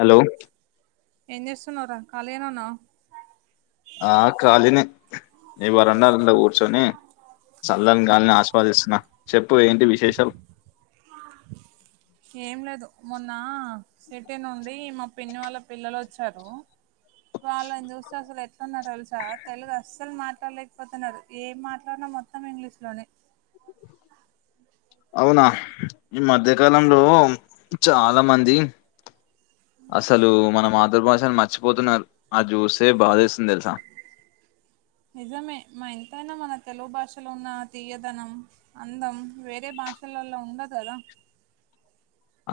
Hello ఏం చేస్తున్నావ్ రా ఖాళీగనే ఉన్నావా ఆ ఖాళీనే ఈ వరండాఅరుగు మీద కూర్చొని సల్లాన్ గాల్ని ఆస్వాదిస్తున్నా చెప్పు ఏంటి విశేషాలు ఏం లేదు మొన్న సిటీ నుండి మా పిన్ని వాళ్ళ పిల్లలు వచ్చారు వాళ్ళని చూస్తే అసలు ఎట్లాన్నారు తెలుసా తెలుగు అస్సలు మాట్లాడలేకపోతున్నారు ఏం మాట్లాడినా మొత్తం ఇంగ్లీష్ లోనే అవునా ఈ మధ్యకాలంలో చాలా మంది అసలు మన మాతృభాషని మర్చిపోతున్నారు అది చూస్తే బాధేస్తుంది తెలుసా నిజమే మా ఎంతైనా మన తెలుగు భాషలో ఉన్న తీయ్యదనం అందం వేరే భాష బాషలల్లో ఉండడు కదా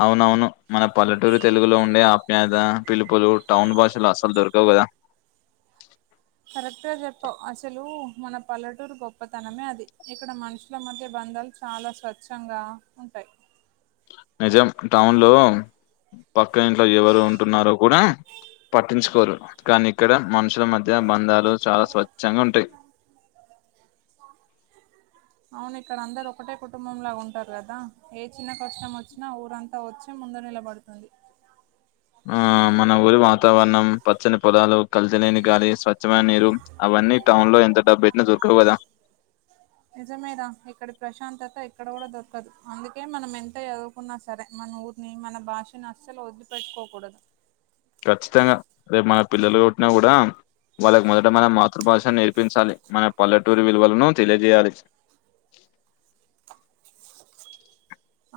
అవునవును మన పల్లటూరు తెలుగులో ఉండే ఆప్యాయత పిలుపులు టౌన్ భాషలో అసలు దొరకవు కదా కరెక్ట్ గా చెప్పవు అసలు మన పల్లెటూరు గొప్పతనమే అది ఇక్కడ మనుషుల మధ్య బన్డ్ దాలు చాలా స్వచ్ఛంగా ఉంటాయి నిజం టౌన్ లో పక్క ఇంట్లో ఎవరు ఉంటున్నారో కూడా పట్టించుకోరు కానీ ఇక్కడ మనుషుల మధ్య బంధాలు చాలా స్వచ్ఛంగా ఉంటాయి అవును ఇక్కడ అందరు ఒకటే కుటుంబం లాగా ఉంటారు కదా ఏ చిన్న కష్టం వచ్చినా ఊరంతా వచ్చి ముందు నిలబడుతారు ఆ మన ఊరి వాతావరణం పచ్చని పొలాలు కలితిలేని గాలి స్వచ్ఛమైన నీరు అవన్నీ ఈ టౌన్ లో ఎంత డబ్బు పెట్టినా దొరకవు కదా నిజమే రా ఇక్కడి ప్రశాంతత ఇక్కడ కూడా దొరకదు అందుకే మనం ఎంత చదువుకున్నా సరే మ మన ఊరిని మన భాషను అసలు వదిలిపెట్టుకోకూడదు ఖచ్చితంగా రేపు మన పిల్లలు పుట్టినా కూడా వాళ్ళకి మొదట మన మాతృభాష నేర్పించాలి మన పల్లెటూరు విలువలను తెలియజేయాలి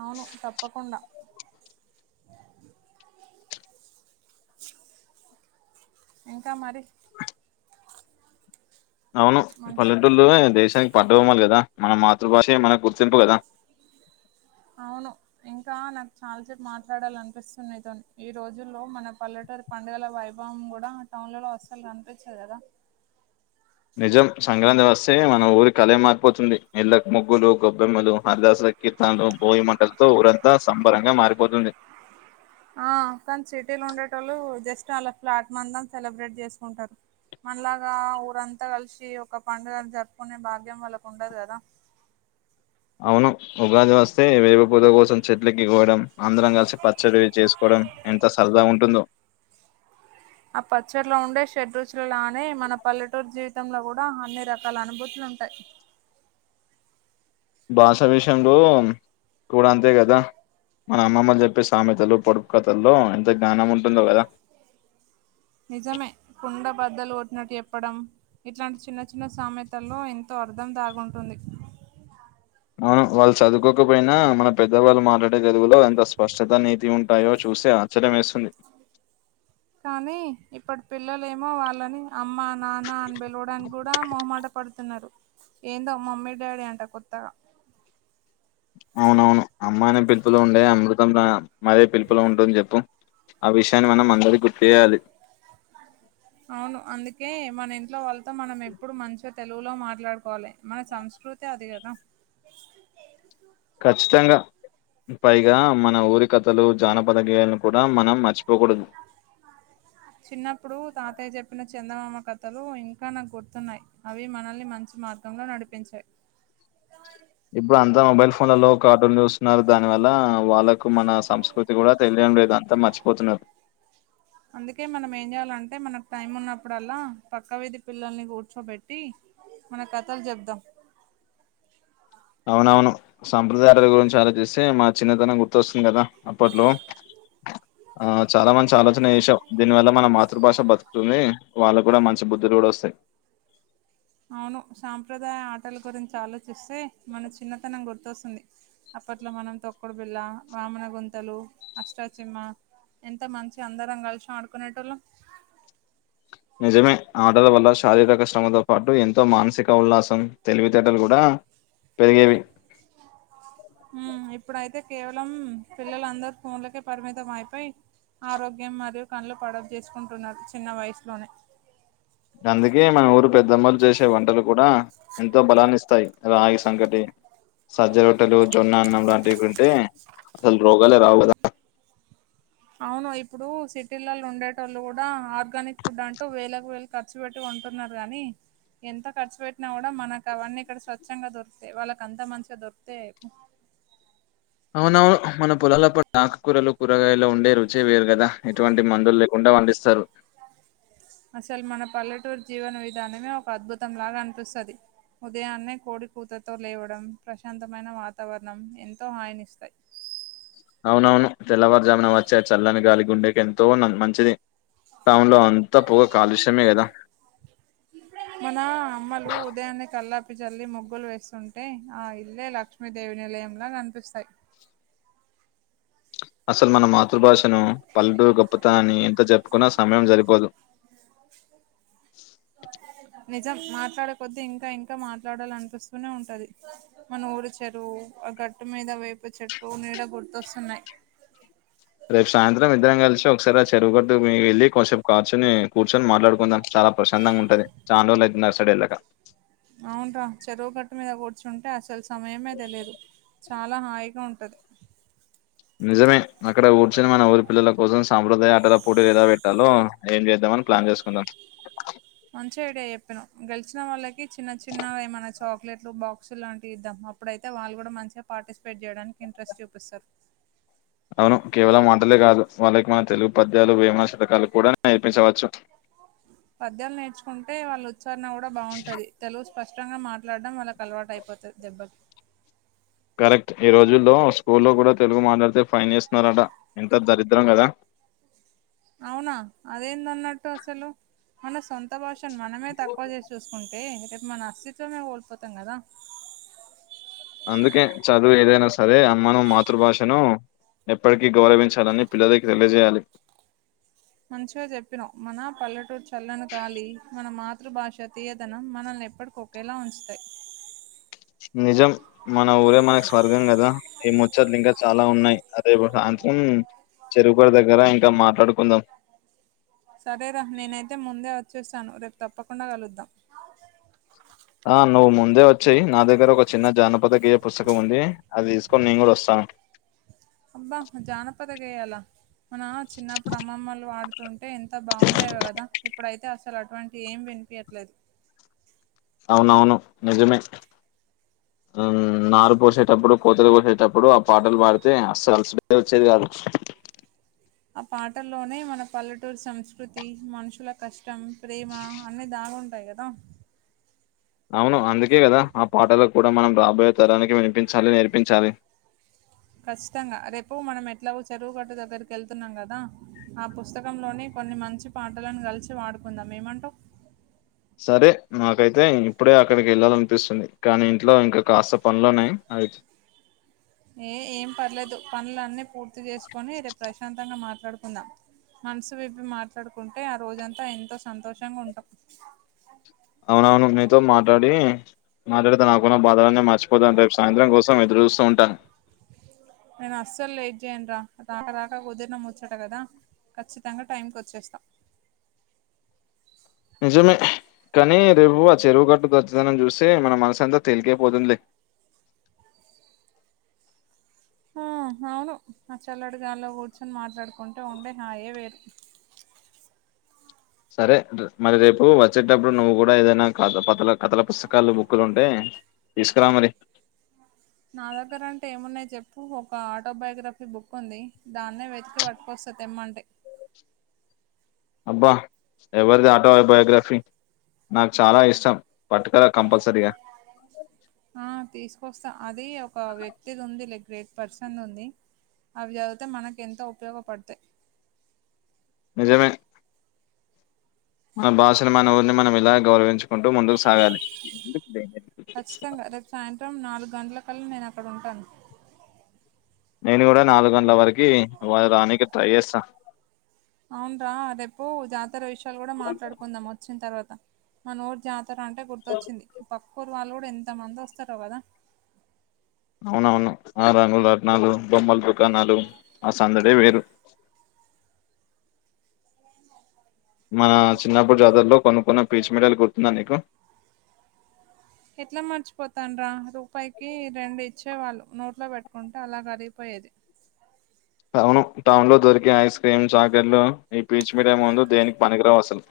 అవును తప్పకుండా ఇంకా మరి అవును మంచి పల్లెటూల్లోనే దేశానికి పట్టుకోమ్మలు కదా మన మాతృభాషే మనకు గుర్తింపు కదా అవును ఇంకా నాకు చాలాసేపు మాట్లాడాలనిపిస్తుంది నితోని ఈ రోజుల్లో మన పల్లెట్ పండుగల వైభవం కూడా టౌన్ ల లో అసల్ కనిపించదు కదా నిజం సంక్రాంతి వస్తే మన ఊరి కళ మారిపోతుంది ఇళ్ళలకు ముగ్గులు గబ్బెమ్మలు హరిదాసరా కీర్తనలు భోయి మంటలతో ఊరంతా సంబరంగా మారిపోతుంది ఆ తను సిటీలో ఉండేటళ్ళు జస్ట్ అళ్ళ ఫ్లాట్ మందం సెలబ్రేట్ చేసుకుంటారు మనలాగా ఊరంతా కలిసి ఒక పండుగను జరుపుకునే భాగ్యం వాళ్ళకు ఉండదు కదా అవును ఉగాది వస్తే వేప పూత కోసం చెట్లకి పోవడం అందరం కలిసి పచ్చడివి చేసుకోవడం ఎంత సరదా ఉంటుందో ఆ పచ్చట్లో ఉండే షెడ్రూచలనే మన పల్లెటూరు జీవితంల కూడా అన్ని రకాల అనుభూతు లుంటయి భాష విషయంలో కూడా అంతే కదా మన అమ్మమ్మలు చెప్పే సామెతలు పొడుపు కథల్లో ఎంత జ్ఞానం ఉంటుందో కదా నిజమే కుండబద్దలు కొట్టినట్టు చేప్పడం ఇట్లాంటి చిన్న చిన్న సమెతల్లో ఎంతో అర్ధం దాగుంటుంది అవును వాళ్ళు చదువుకోకపోయినా మన పెద్దవాళ్ళు మాట్లాడే తెలుగులో ఎంత స్పష్టత నీతి ఉంటాయో చూస్తె ఆశ్చర్యమేస్తుంది కానీ ఇప్పటి పిల్లలు ఏమో వాళ్ళని అమ్మ నాన్న అని పిలవడానికి కూడా మొహమాట పడుతున్నారు ఏందో మమ్మీ డాడీ అంట కొత్తగా అవునవును అమ్మానే పిలుపులో ఉండే అమృతం మరే పిలుపులో ఉంటుంది చెప్పు ఆ విషయాన్ని మనం అందరికి గుర్తు చేయాలి మ అవును అందుకే మన ఇంట్లో వాళ్ళతో మనం ఎప్పుడు మంచిగా తెలుగులో మాట్లాడుకోవాలి మన సంస్కృ ్రతి అది కదా ఖచ్చితంగా పైగా మన ఊరికథలు జానపదగేయాలను కూడా మనం మర్చిపోకూడదు చిన్నప్పుడు తాతయ్య చెప్పిన చందమామ కథలు ఇంకా నాకు గుర్తున్నాయి అవి మనల్ని మం మార్గంలో నడిపించాయి ఇప్పుడు అంతా మొబైల్ ఫోన్లలో కార్టూన్ చూస్తున్నారు దాని వల్ల వాళ్ళకు మన సంస్కృతి కూడా తెలియ టం లేదు అంతా మర్చిపోతున్నారు అందుకే మనం ఏం చేయాలంటే మనకు టైం ఉన్నప్పుడల్లా పక్క వీధి పిల్లల్ని కూర్చోబెట్టి మన కథలు చెప్ద అవునవును సాంప్రదాయాల గురించి ఆలోచిస్తే మా చిన్నతనం గుర్తొస్తుంది కదా అప్పట్లో ఆ చాలా మంచి ఆలోచన చేసావు దీనివల్ల మన మాతృభాష బతుకుతుంది వాళ్ళకు కూడా మంచి బుద్ధులు కూడా వస్తాయి అవును సాంప్రదాయ ఆటల గురించి ఆలోచిస్తే మన చిన్నతనం గుర్తొస్తుంది అప్పట్లో మనం తొక్కుడు బిల్ల వామన గుంతలు అష్టాచమ్మ ఎంత మంచిగ అందరం కలిసి ఆడుకునేటోళ్ళం నిజమే ఆటల వల్ల శారీరక శ్రమతో పాటు ఎంతో మానసిక ఉల్లాసం తెలివితేటలు కూడా పెరిగేవి హుమ్ ఇప్పుడైతే కేవలం పిల్లల అందరు ఫోన్లకే పరిమితం అయిపోయి ఆరోగ్యం మరియు కండ్లు కరాబ్ చేసుకుంటున్నారు చిన్న వయసులోనే అందుకే మన ఊరు పెద్దమ్మలు చేసే వంటలు కూడా ఎంతో బలాన్ని ఇస్తాయి రాగి సంకటి సజ్జ రొట్టెలు జొన్న అన్నం లాంటివింటే అసలు రోగాలే రావు కదా అవును ఇప్పుడు సిటీలలో ఉండేటోళ్ళు కూడా ఆర్గానిక్ ఫుడ్ అంటూ వేలకు వేలు ఖర్చు పెట్టు తున్నారు గాని ఎంత ఖర్చు పెట్టినా కూడా మనకు అవన్నీ ఇక్కడ స్వచ్ఛంగా దొరికుతాయి వాళ్ళకి అంత మంచిగా దొరికుతాయ ఆ మనం మన పొలాల ఆకుకూరలు కూరగాయలు ఉండే రుచి వేరు కదా ఎటువంటి మందులు లేకుండా పన్ స్తారు అసలు మన పల్లెటూరు జీవన విధానమే ఒక అద్భుతం లాగా అనిపిస్తది. ఉదయాన్నే కోడి కూతతో లేవడం ప్రశాంతమైన వాతావరణం ఎంతో హాయి నిస్తాయి. అవునవును తెల్లవారుజామున వచ్చే ఆ చల్లని గాలి గుండెకి ఎంతో మంచిది అవును ఆ మన అమ్మలు ఉదయాన్నే కల్లా ప్పి చల్లి ముగ్గులు వేస్తుంటే ఆ ఇల్లే లక్ష్మీదేవి నిలయంలా కనిపిస్తాయి అసలు మన మాతృభాషను పల్లెటూరు గొప్పతనన్న ఎంత చెప్పుకున్నా సమయం సరిపోదు నిజం మాట్లాడే కొద్ది ఇంకా ఇంకా మాట్లాడాలనిపిస్తూనే ఉంటది మన ఊరి చెరువు ఆ గట్టు మీద వేప చెట్టు నీడ గుర్తొస్తున్నాయి. రేపు సాయంత్రం ఇద్దరం కలిసి ఒక ఒకసారి ఆ చెరువు గట్టు మీ వెళ్ళి కొసేపు కాచోని కూర్చొని మాట్లాడుకుందాం చాలా ప్రశాంతంగా ఉంటది చానా రోజు అటు సైడ్ వెళ్ళాక అవున్రా చెరువు గట్టు మీద కూర్చుంటే అసలు సమయమే తెలిదు చాలా హాయిగా ఉంటది నిజమే అక్కడ కూర్చొని మన ఊరి పిల్లల కోసం సాంప్రదాయ ఆటల పోటీలు ఏలా పెట్టాలో ఏం చేద్దాం ప్లాన్ చేసుకుందాము [inaudible] ఐడియా చెప్పినవ్ గెలిచిన వాళ్ళకి చిన్న చిన్నగా ఏమనా చా చాకలెట్లు బాక్స్ లాంటివి ఇద్దాం అప్పుడైతే వాళ్ళు కూడా మంచిగా పార్టిసిపేట్ చేయడానికి ఇంట్రెస్ట్ చూపిస్తారు [inaudible] కేవలం ఆటలే కాదు వాళ్ళకి మన తెలుగు పద్యాలు వేమన శతకాలు కూడా నేర్పించవచ్చు. పద్యాలు నేర్చుకుంటే వాళ్ళ ఉచ్చారణ కూడా బాగుంటది తెలు స్పష్టంగా మాట్లాడడం వాళ్ళకి అలవాటు అయిపోతది దెబ్బకి కరెక్ట్ ఈ రోజుల్లో స్కూల్లో కూడా తెలుగు మాట్లాడితే ఫైన్ వేస్తున్నారట ఎంత దరిద్రం కదా అవునా అదేందన్నట్టు అసలు మన సొంత భాష మనమే తక్కువ చేసి చూసుకుంటే రేపు మన అస్తిత్వమే కోల్పోతాం కదా అందుకే చదువు ఏదైనా సరే అనుమాన మాతృభాషను ఎప్పటికీ గౌరవించాలని పిల్లలకి తెలియజేయాలి మంచిగా చెప్పినవు మన పల్లెటూరు చల్లని గాలి మన మాతృభాష తీయదనం మనల్ని ఎప్పటికి ఒకేలా ఉంచుతాయి నిజం మన ఊరే మనకు స్వర్గం కదా ఈ ముచ్చట్లు ఇంకా చాలా ఉన్నాయి అదే ఉమ్ చెరువు కట్ట దగ్గర ఇంకా మాట్లాడుకుందాం సరేరా నేనైతే ముందే వచ్చేస్తాను రేపు తప్పకుండా కలుద్దాం ఆ నువ్వు ముందే వచ్చాయి నా దగ్గర ఒక చిన్న జానపదగేయ పుస్తకం ఉంది అది తీసుకొని నేను కూడా వస్తాను. అబ్బా జానపద గేయాలా మన చిన్నప్పుడు అమ్మమ్మలు వాడు తుంటే ఎంత బాగుండేవి కదా ఇప్పుడైతే అసలు అటువంటి ఏం వినిపియట్లేదు. అవునవును నిజమే [inaudible] ఉమ్ నారు పోసేటప్పుడు కోతలు కోసేటప్పుడు ఆ పాటలు పాడితే అస్సలు అలసటే వచ్చేది కాదు. ఆ పాటల్లోనే మన పల్లెటూరు సంస్కృతి మనుషుల కష్ ఇష్టం ప్రేమ అన్నీ దాగుంటాయి కదా అవును అందుకే కదా ఆ పాటలకు కూడా మనం రాబోయే తరానికి వినిపించాలి నేర్పించాలి. [inaudible] కచ్చితంగా రేపు మనం ఎట్లాగో చెరువుగట్టు దగ్గరికి వెళ్తున్నాం కదా ఆ పుస్తకంలోనే కొన్ని మంచి పాటలను కలిసి వాడుకుందాం ఏమంటావ్. సరే నాకైతే ఇప్పుడే అక్కడికి వెళ్ళాలనిపిస్తుంది కానీ ఇంట్లో ఇంకా కాస్త పనులున్నాయి, అయితే యే ఏం పర్లేదు పనులన్నీ పూర్తి చేసుకొని రేపు ప్రశాంతంగా మాట్ మాట్లాడుకుందాం మనసు విప్పి మాట్లాడుకుంటే ఆ రోజంతా ఎంతో సంతోషంగా ఉంటాం. అవునవును మీతో మాట్లాడి మాట్లాడితే నాకున్న బాధన్నే మర్చిపోతా, రేపు సాయంత్రం కోసం ఎదురు చూస్తూ ఉంటాం నేను అస్సలు లేట్ చేయనురా రాక రాక కుదిరినా ముచ్చాట కదా. ఖచ్చితంగా టైమ్కి వచ్చేస్తా నిజమే కానీ రేపు ఆ చెరువు గట్టు పచ్చతనం చూస్తే మన మనసు అంతా తేలికైపోతుందిలే. [inaudible] హు హావ్ ఆ చెల్లటి గాల్లో కూర్చొని మాట్లాడుకుంటే ఉండే హాయే వేరు. సరే ర్ మరి రేపు వచ్చేటప్పుడు నువ్వు కూడా ఏదైనా కథ పత కథల పుస్తకాలు బుక్కులు ఉంటే తీసుకురా మరి [inaudible] నా దగ్గర అంటే ఏమున్నాయి చెప్పు ఒక ఆటో బయోగ్రఫీ బుక్ ఉంది దాన్నే వెతికి పట్టుకోస్త్ స్త తెమ్మంటే [inaudible] అబ్బా ఎవరిది ఆటో బయోగ్రఫీ నాకు చాలా ఇష్టం. పట్టుకరా కంపల్సరీగా. ఆ తీసుకొస్తా అది ఒక వ్యక్తిది ఉందిలే గ్రేట్ పర్సన్ ఉంది అవి చదితే మనకి ఎంతో ఉపయోగపడతాయి. ఏమే మన బాషను మన ఊరిని మనం ఇలా గౌరవించుకుంటూ ముందుకు సాగాలి. ఖచ్చితంగా రేపు సాయంత్రం నాలుగు గంటల కల్లా నేను అక్కడ ఉంటాను. నేను కూడా నాలుగు గంటల వరికి రావడానికి ట్రై చేస్తా. అవున్రా రేపు జాతర విషయాలు కూడా మాట్లాడుకుందాం వచ్చిన తర్వాత, మన ఊరు జాతర జాతర అంటే గుర్తొచ్చింది పక్కురు వాళ్ళు కూడా ఎంత మంది వస్తారు కదా. అవునవును ఆ రంగుల రట్నాలు బొమ్మల దుకాణాలు ఆ సందడే వేరు. [inaudible] మన చిన్నపప్పుడు జాతర్లో కొనుకున్న పీచ్ మీడియాలు గుర్తున్నా నీకు. ఎట్లా మర్చిపోతానురా రూపాయికి రెండు ఇచ్చేవాళ్ళు నోట్లో పెట్టుకుంటే అలా కరిగిపోయే ది అవును టౌన్లో దొరికే ఐస్ క్రీమ్స్ చాక్లెట్లు ఈ పీచ్ మిఠాయ్ ముందు దేనికి పనికిరావు అసలు.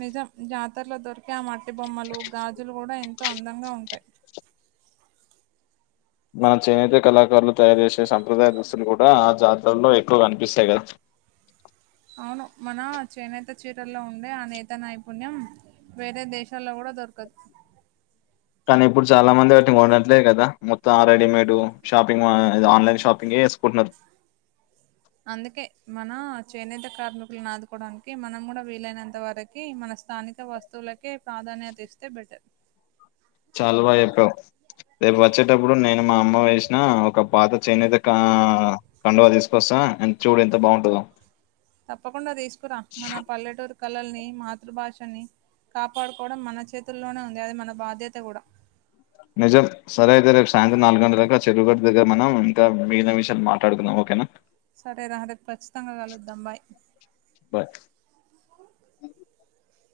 నిజం జాతరలో దొరికే ఆ మట్టి బొమ్మలు గాజులు కూడా ఎంతో అందంగా ఉంటాయి మన చేనేత కళాకారులు తయారు చేసే సంప్రదాయ దుస్తులు కూడా ఆ జాతరలో ఎక్కువ కనిపిస్తాయి కదా అ అవును మన చేనేత చీరల్లో ఉండే ఆ నేత నైపుణ్యం వేరే దేశాల్లో కూడా దొరకదు [inaudible] కానీ ఇప్పుడు చాలా మంది వాటిని కొనట్లే కదా మొత్తం రెడీమేడ్ షాపింగ్ ఆన్లైన్ షాపింగ్ చేసుకుంటారు అవునా [inaudible] అందుకే మన చేనేత కార్మికులను ఆదుకోవడానికి మనం కూడా వీలైనంత వరకి మన స్థానిక వస్తువులకే ప్రాధాన్యత ఇస్తే బెటర్ చాలా బాగా చెప్పావ్ రేపు వచ్చేటప్పుడు నేను మా అమ్మ వేసిన ఒక పాత చేనేత కా కండువా తీసుకొస్తాను అ చూడు ఎంత బాగుంటందో తప్పకుండా తీసుకురా మన పల్లెటూరు కళల్ని మాతృభాషని కాపాడుకోవడం మన చేతుల్లోనే ఉంది అది మన బాధ్యత కూడా నిజం సరే అయితే రేపు సాయంత్రం నాలుగు గంటలకా చెరువుగడు దగ్గర మనం ఇంకా మిగిలిన విషయాలు మాట్లాడుకుందాం ఓకేనా సరే రా రేపు ఖచ్చితంగా కలుద్దాం బాయ్ బాయ్